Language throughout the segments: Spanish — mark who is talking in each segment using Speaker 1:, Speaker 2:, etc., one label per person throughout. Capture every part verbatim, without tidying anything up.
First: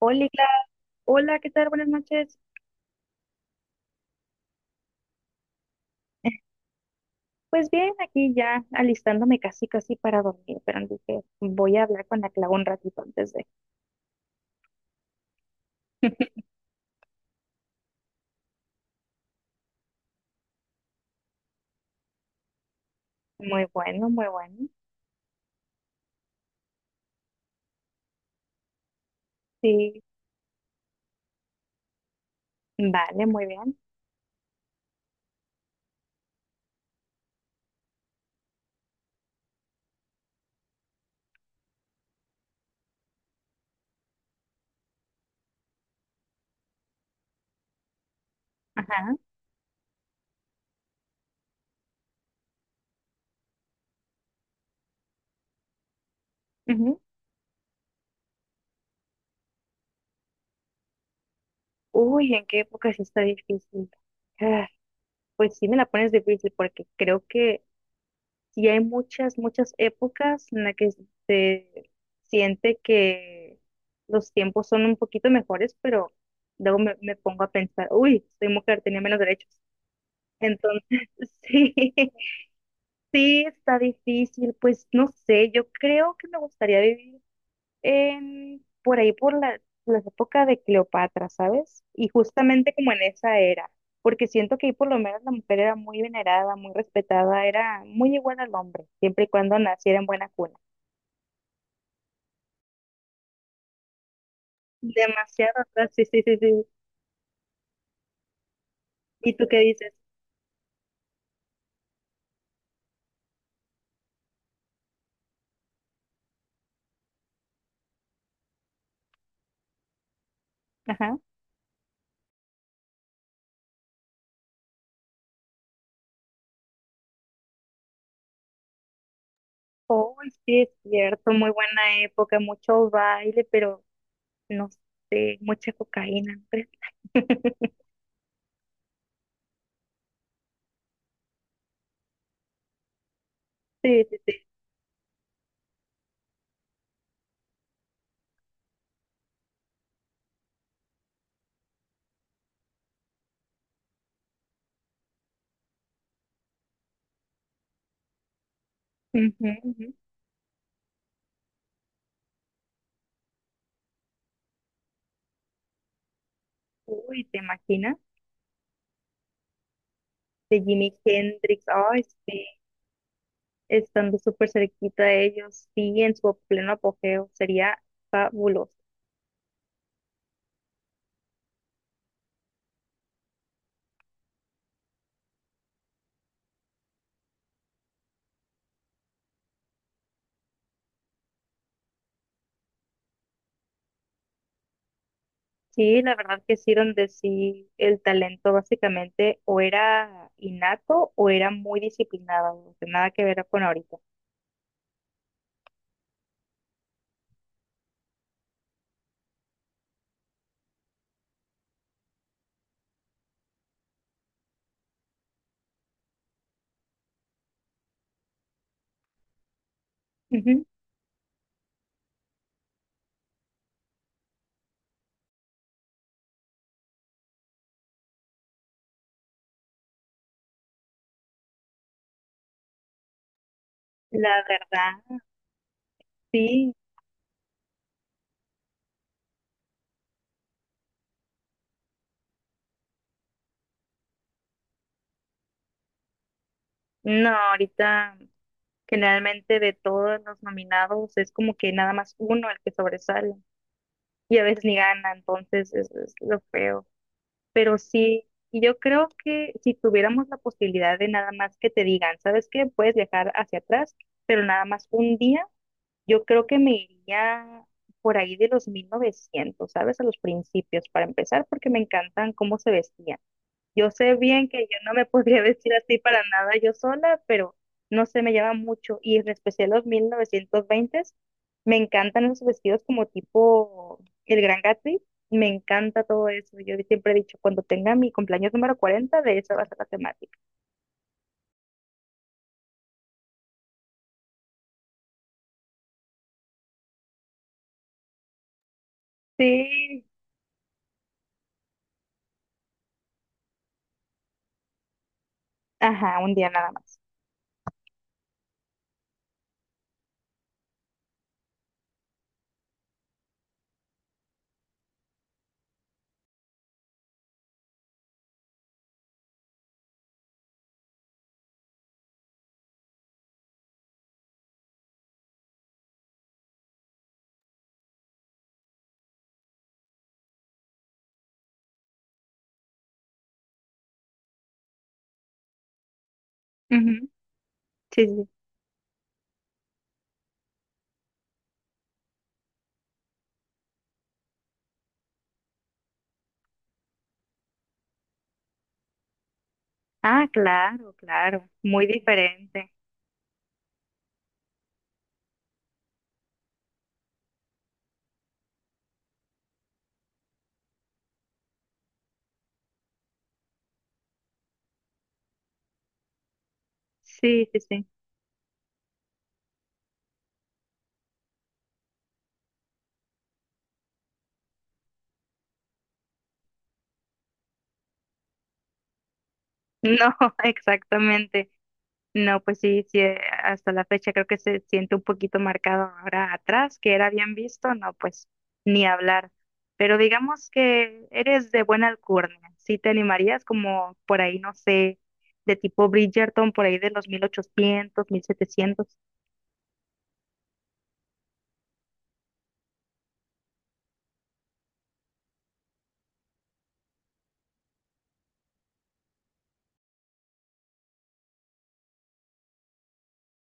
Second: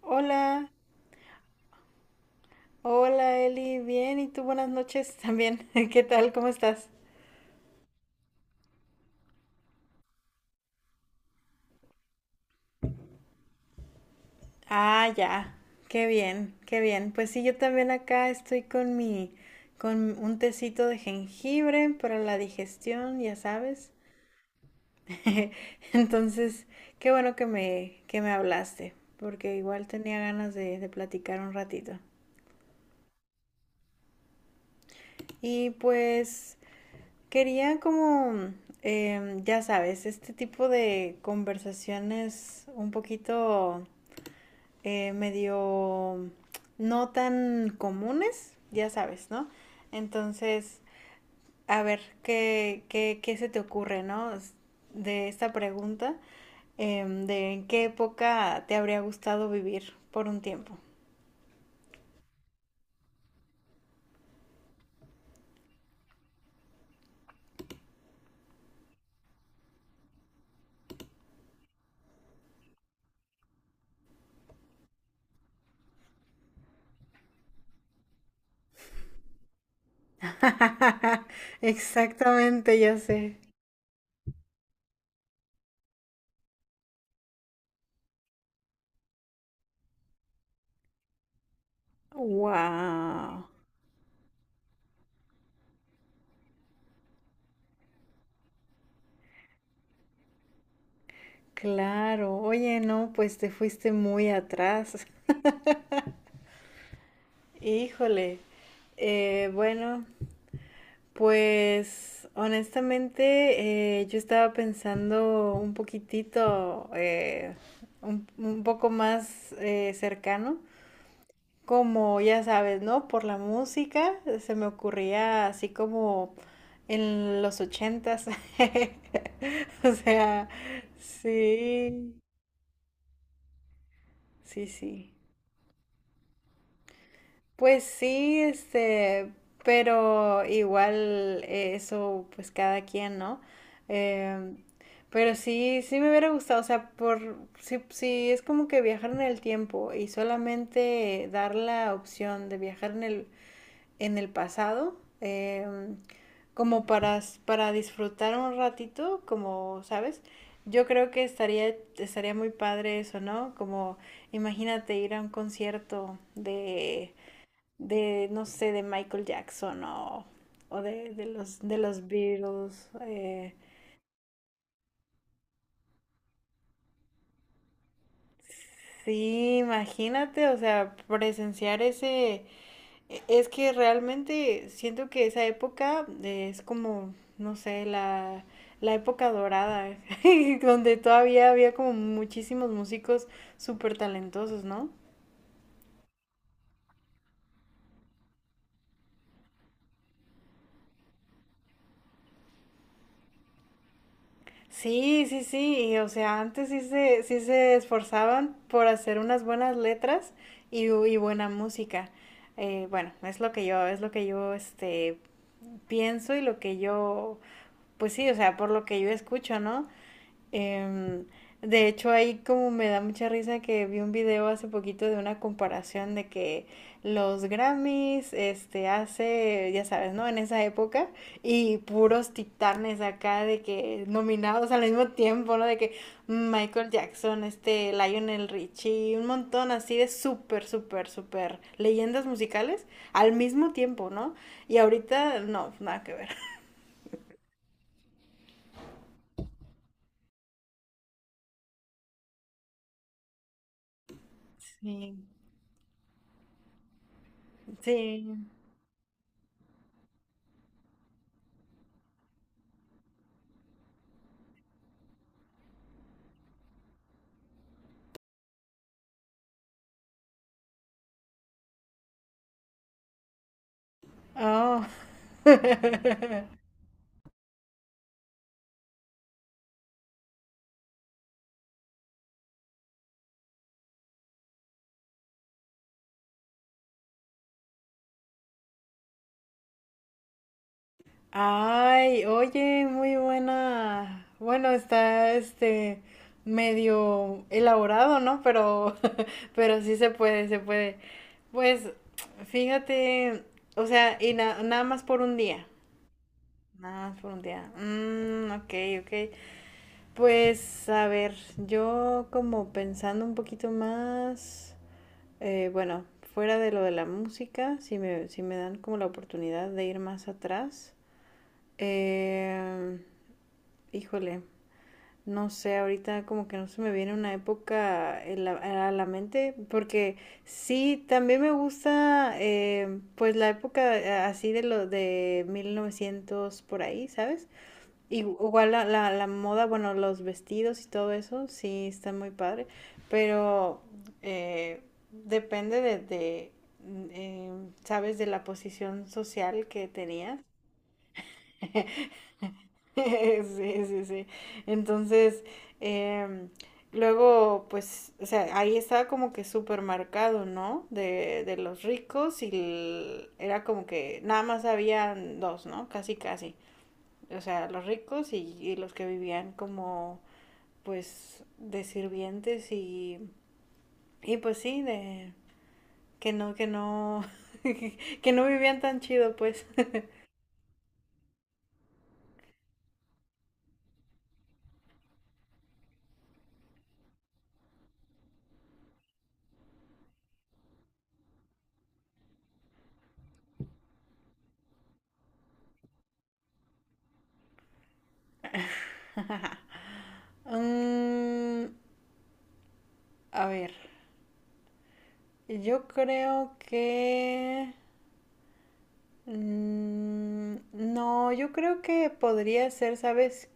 Speaker 1: Hola, Gla-
Speaker 2: Hola,
Speaker 1: hola, ¿qué tal? Buenas noches.
Speaker 2: hola Eli, bien, y tú buenas noches también. ¿Qué tal? ¿Cómo estás?
Speaker 1: Pues bien, aquí ya alistándome casi casi para dormir, pero dije, voy a hablar con la Clau un ratito antes de.
Speaker 2: Ah, ya, qué bien, qué bien. Pues sí, yo también acá estoy con mi, con un tecito de jengibre para la digestión, ya
Speaker 1: Muy
Speaker 2: sabes.
Speaker 1: bueno, muy bueno.
Speaker 2: Entonces, qué bueno que me, que me hablaste, porque igual
Speaker 1: Sí,
Speaker 2: tenía ganas de, de platicar un ratito.
Speaker 1: vale, muy bien.
Speaker 2: Y pues, quería como, mm, em, ya sabes, este tipo de conversaciones un poquito eh, medio no tan comunes, ya
Speaker 1: Ajá.
Speaker 2: sabes, ¿no? Entonces, a ver, ¿qué, qué, ¿qué se te ocurre, ¿no? S- De esta pregunta,
Speaker 1: Ujú.
Speaker 2: em, de en qué época te habría gustado vivir por un tiempo.
Speaker 1: Uy, ¿en qué época sí está difícil? Ah, pues sí me la pones difícil porque creo que sí hay muchas, muchas épocas en las que se siente que los tiempos son un poquito mejores, pero luego me, me pongo a pensar, uy, soy mujer, tenía menos derechos. Entonces, sí,
Speaker 2: Exactamente, ya sé.
Speaker 1: sí, está difícil, pues no sé, yo creo que me gustaría vivir en, por ahí por la, las épocas de Cleopatra, ¿sabes? Y justamente como en esa
Speaker 2: Wow.
Speaker 1: era, porque siento que ahí por lo menos la mujer era muy venerada, muy respetada, era muy igual al hombre, siempre y cuando naciera en buena cuna.
Speaker 2: Claro, oye, no, pues te fuiste muy atrás.
Speaker 1: Demasiado, ¿verdad? Sí, sí, sí, sí.
Speaker 2: Híjole.
Speaker 1: ¿Y tú
Speaker 2: Eh,
Speaker 1: qué dices?
Speaker 2: bueno, pues honestamente, eh, yo estaba pensando un poquitito, eh, un, un poco más eh, cercano.
Speaker 1: Ajá.
Speaker 2: Como ya sabes, ¿no? Por la música se me ocurría así como en los ochentas. O
Speaker 1: Oh,
Speaker 2: sea,
Speaker 1: sí, es cierto, muy buena
Speaker 2: sí,
Speaker 1: época, mucho baile, pero
Speaker 2: sí,
Speaker 1: no
Speaker 2: sí.
Speaker 1: sé, mucha cocaína. ¿No crees?
Speaker 2: Pues sí, este, pero igual, eh, eso, pues cada quien, ¿no?
Speaker 1: Sí, sí, sí.
Speaker 2: Em, pero sí, sí me hubiera gustado, o sea, por, sí, sí, es como que viajar en el tiempo y solamente dar la opción de viajar en el, en el pasado, em, como para, s- para disfrutar un ratito,
Speaker 1: Ujú,
Speaker 2: como,
Speaker 1: ujú.
Speaker 2: ¿sabes? Yo creo que estaría, estaría muy padre eso, ¿no? Como, imagínate ir a un concierto de
Speaker 1: Uy, ¿te imaginas?
Speaker 2: de, no sé, de Michael Jackson o,
Speaker 1: De
Speaker 2: o
Speaker 1: Jimi
Speaker 2: de, de los,
Speaker 1: Hendrix,
Speaker 2: de
Speaker 1: ay,
Speaker 2: los
Speaker 1: sí.
Speaker 2: Beatles. Eh,
Speaker 1: Estando súper cerquita de ellos, sí, en su pleno apogeo, sería fabuloso.
Speaker 2: sí, imagínate, o sea, presenciar ese. e- Es que realmente siento que esa época, eh, es como, no sé, la, la época dorada, donde todavía había como muchísimos músicos súper talentosos, ¿no?
Speaker 1: Sí, la verdad que sí, donde sí el talento básicamente o era innato o era muy disciplinado, o sea, nada que ver con ahorita.
Speaker 2: Sí, sí, sí, y, o sea, antes sí se, sí se esforzaban por hacer unas buenas letras y, bu- y buena música. Eh, bueno, es lo que yo, es lo que yo, este, pienso y lo que yo, pues sí, o sea, por lo que yo escucho, ¿no?
Speaker 1: Ujú.
Speaker 2: Em, de hecho, ahí como me da mucha risa que vi un video hace poquito de una comparación de que los Grammys, este, hace, ya sabes, ¿no? En esa época, y puros titanes acá de que
Speaker 1: La
Speaker 2: nominados al mismo
Speaker 1: verdad,
Speaker 2: tiempo, ¿no? De que
Speaker 1: sí,
Speaker 2: Michael Jackson, este, Lionel Richie, un montón así de súper, súper, súper leyendas musicales al mismo tiempo, ¿no? Y ahorita, no, nada que ver.
Speaker 1: no, ahorita generalmente de todos los nominados es como que nada más uno el que sobresale y a veces ni gana,
Speaker 2: Sí,
Speaker 1: entonces es, es lo feo. Pero sí,
Speaker 2: sí.
Speaker 1: y yo creo que si tuviéramos la posibilidad de nada más que te digan, ¿sabes qué? Puedes viajar hacia atrás, pero nada más un día, yo creo que me iría por ahí de los mil novecientos, ¿sabes? A los principios, para empezar, porque me encantan cómo se vestían. Yo sé bien que yo
Speaker 2: Oh.
Speaker 1: no me podría vestir así para nada yo sola, pero no sé, me llama mucho. Y en especial los mil novecientos s me encantan esos vestidos como tipo el Gran Gatsby. Me encanta todo eso. Yo siempre he dicho, cuando tenga mi cumpleaños número cuarenta, de eso va a ser la temática.
Speaker 2: Ay, oye, muy buena. Bueno, está este medio elaborado, ¿no? Pero, pero sí
Speaker 1: Sí,
Speaker 2: se puede, se puede. Pues, fíjate, o sea, y na- nada más por un día.
Speaker 1: ajá, un día nada más.
Speaker 2: Nada más por un día. Mm, ok, ok. Pues, a ver, yo como pensando un poquito más. Eh, bueno, fuera de lo de la música, si me, si me dan como la oportunidad de ir más atrás, eh, híjole, no sé, ahorita como que no se me viene una época en la- a la mente, porque sí, también me gusta, eh, pues la época, eh, así de lo de mil novecientos por ahí,
Speaker 1: Ujú,
Speaker 2: ¿sabes?
Speaker 1: sí, sí.
Speaker 2: Igual la, la, la moda, bueno, los vestidos y todo eso, sí, está muy padre, pero, eh, depende de, de, eh, sabes, de la posición social que
Speaker 1: Ah,
Speaker 2: tenías.
Speaker 1: claro, claro. Muy diferente.
Speaker 2: Sí, sí, sí. Entonces, em, luego, pues, o sea, ahí estaba como que súper marcado, ¿no? De, de los ricos y el- era como que nada más habían dos, ¿no? Casi, casi. O
Speaker 1: Sí, sí,
Speaker 2: sea, los
Speaker 1: sí.
Speaker 2: ricos y, y los que vivían como pues de sirvientes y, y pues sí, de que no, que no, que no vivían tan chido pues.
Speaker 1: No, exactamente. No, pues sí, sí, eh, hasta la fecha creo que se siente un poquito marcado ahora atrás, que era bien visto, no, pues ni hablar. Pero digamos que eres de buena alcurnia, sí te animarías como por ahí, no sé, de tipo Bridgerton, por ahí de los mil ochocientos, mil setecientos.
Speaker 2: Mm, a ver, yo creo que mm, no, yo creo que podría ser, ¿sabes?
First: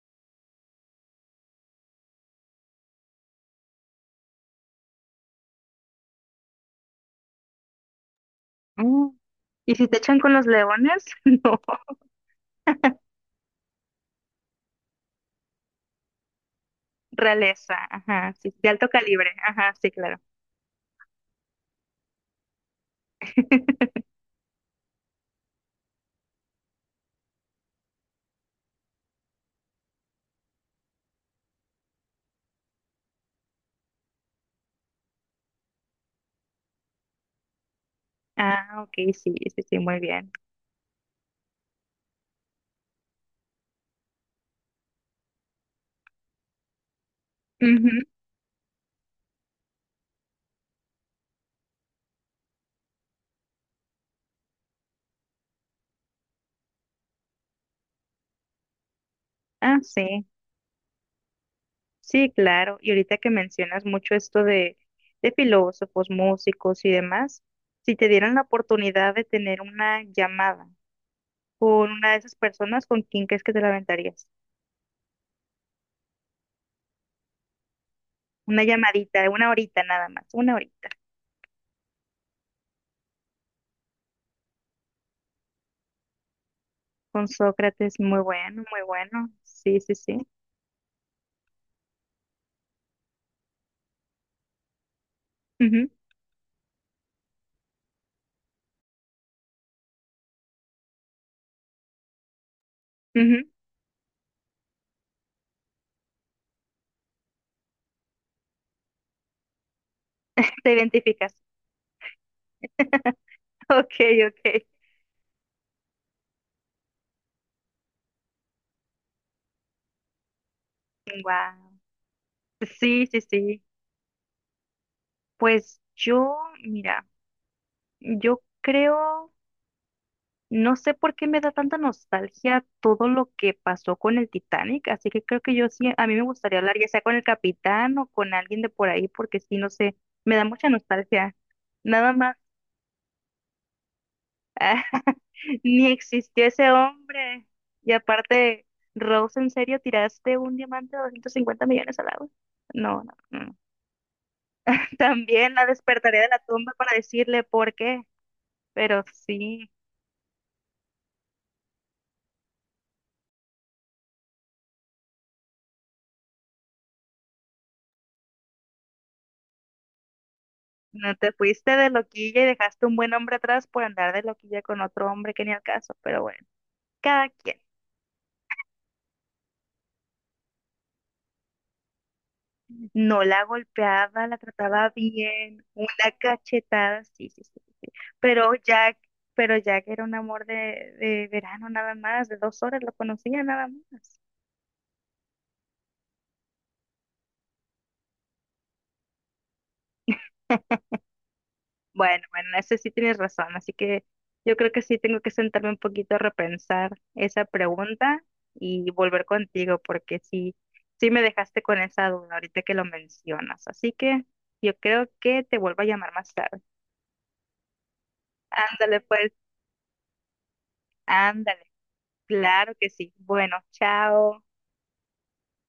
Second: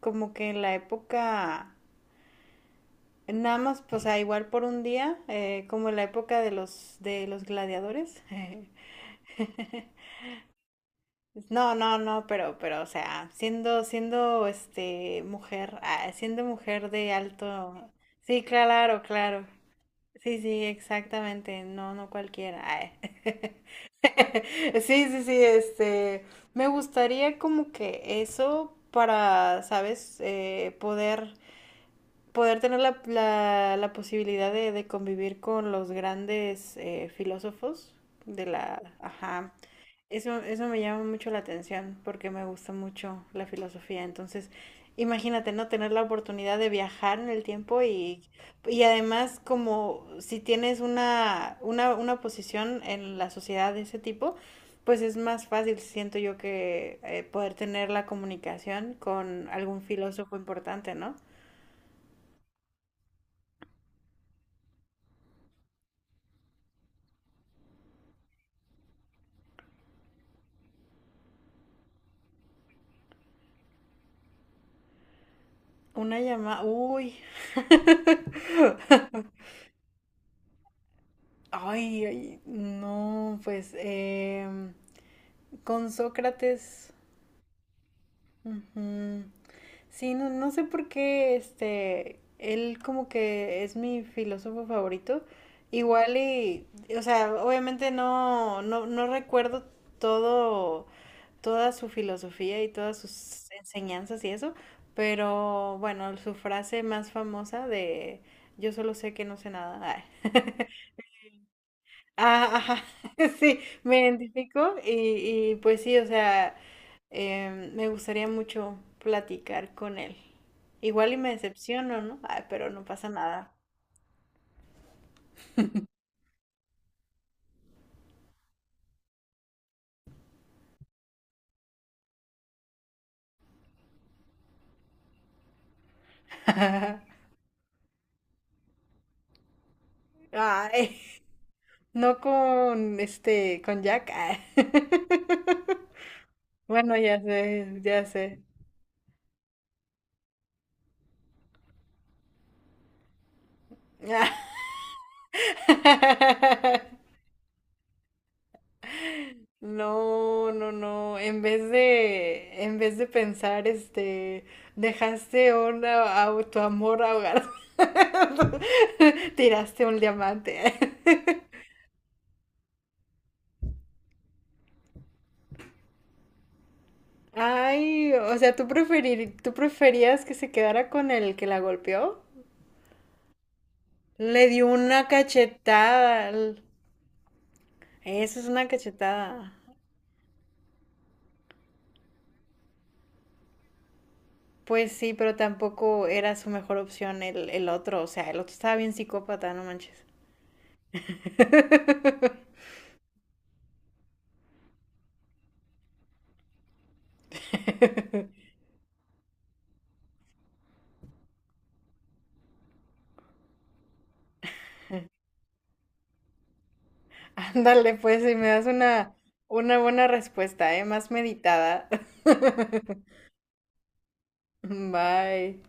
Speaker 2: Como que en la época. Nada más, pues, ah, igual por un día, eh, como en la época de los, de los gladiadores. eh,
Speaker 1: Mm. Y si te echan con los leones, no,
Speaker 2: No, no, no, pero, pero, o sea, siendo, siendo, este, mujer, ah, siendo mujer de
Speaker 1: realeza,
Speaker 2: alto,
Speaker 1: ajá,
Speaker 2: sí,
Speaker 1: sí, de alto
Speaker 2: claro,
Speaker 1: calibre,
Speaker 2: claro,
Speaker 1: ajá, sí, claro.
Speaker 2: sí, sí, exactamente, no, no cualquiera, ay. Sí, sí, sí, este, me gustaría como que eso para, ¿sabes? Eh, poder, poder tener la, la, la posibilidad de, de convivir con los grandes, eh, filósofos de
Speaker 1: Ah,
Speaker 2: la,
Speaker 1: ok, sí,
Speaker 2: ajá.
Speaker 1: sí, sí, muy bien.
Speaker 2: Eso, eso me llama mucho la atención porque me gusta mucho la filosofía. Entonces, imagínate, ¿no? Tener la oportunidad de viajar en el tiempo
Speaker 1: Ujú,
Speaker 2: y, y además como si tienes una, una, una posición en la sociedad de ese tipo, pues es más fácil, siento yo, que, eh, poder tener la comunicación con
Speaker 1: ah,
Speaker 2: algún
Speaker 1: sí.
Speaker 2: filósofo importante, ¿no?
Speaker 1: Sí, claro. Y ahorita que mencionas mucho esto de, de, filósofos, músicos y demás, si te dieran la oportunidad de tener una llamada con una de esas personas, ¿con quién crees que te la aventarías?
Speaker 2: Una llamada, uy,
Speaker 1: Una llamadita, de una horita nada más, una horita.
Speaker 2: ay, ay, no, pues, em, con Sócrates.
Speaker 1: Con Sócrates, muy bueno, muy
Speaker 2: Ujú.
Speaker 1: bueno. Sí, sí,
Speaker 2: Sí,
Speaker 1: sí.
Speaker 2: no, no sé por qué, este, él como que es mi filósofo favorito.
Speaker 1: Ujú,
Speaker 2: Igual y, o sea, obviamente no, no, no recuerdo todo, toda su filosofía y todas
Speaker 1: ujú.
Speaker 2: sus enseñanzas y eso, pero bueno, su frase más famosa de yo solo sé que no sé nada. Ay.
Speaker 1: Te identificas.
Speaker 2: Ah, ajá, sí,
Speaker 1: Ok,
Speaker 2: me
Speaker 1: ok.
Speaker 2: identifico y, y pues sí, o sea, eh, me gustaría mucho platicar con él. Igual y me
Speaker 1: Wow.
Speaker 2: decepciono, ¿no? Ay, pero no
Speaker 1: Sí,
Speaker 2: pasa
Speaker 1: sí,
Speaker 2: nada.
Speaker 1: sí. Pues yo, mira, yo creo. No sé por qué me da tanta nostalgia todo lo que pasó con el Titanic, así que creo que yo sí, a mí me gustaría hablar ya sea con el capitán o con alguien de por ahí, porque sí, no sé, me da mucha
Speaker 2: Ay,
Speaker 1: nostalgia. Nada
Speaker 2: no
Speaker 1: más,
Speaker 2: con este, con Jack. Ay.
Speaker 1: ni existió ese
Speaker 2: Bueno, ya
Speaker 1: hombre.
Speaker 2: sé,
Speaker 1: Y
Speaker 2: ya sé.
Speaker 1: aparte, Rose, ¿en serio tiraste un diamante de 250 millones al agua? No, no, no. También la despertaré de la tumba para decirle por qué, pero sí.
Speaker 2: No, no, no. En vez de, en vez de pensar, este, dejaste una, a tu amor ahogar. Tiraste un diamante.
Speaker 1: No te fuiste de loquilla y dejaste un buen hombre atrás por andar de loquilla con otro hombre que ni al caso, pero bueno, cada quien.
Speaker 2: Ay, o sea, ¿tú preferir, tú preferías que se quedara con el que la golpeó?
Speaker 1: No la golpeaba, la
Speaker 2: Le dio
Speaker 1: trataba
Speaker 2: una
Speaker 1: bien, una
Speaker 2: cachetada. l-
Speaker 1: cachetada, sí, sí, sí, sí. Sí.
Speaker 2: Eso es
Speaker 1: Pero
Speaker 2: una
Speaker 1: Jack,
Speaker 2: cachetada.
Speaker 1: pero Jack era un amor de, de, verano nada más, de dos horas lo conocía nada más.
Speaker 2: Pues sí, pero tampoco era su mejor opción el, el otro. O sea, el otro estaba bien psicópata, no manches.
Speaker 1: Bueno, bueno, eso sí tienes razón, así que yo creo que sí tengo que sentarme un poquito a repensar esa pregunta y volver contigo, porque sí, sí me dejaste con esa duda ahorita que lo mencionas, así que yo creo que te vuelvo a llamar más tarde.
Speaker 2: Ándale, pues, si me das
Speaker 1: Ándale,
Speaker 2: una,
Speaker 1: pues,
Speaker 2: una buena respuesta, ¿eh? Más
Speaker 1: ándale,
Speaker 2: meditada.
Speaker 1: claro que sí. Bueno, chao.
Speaker 2: Bye.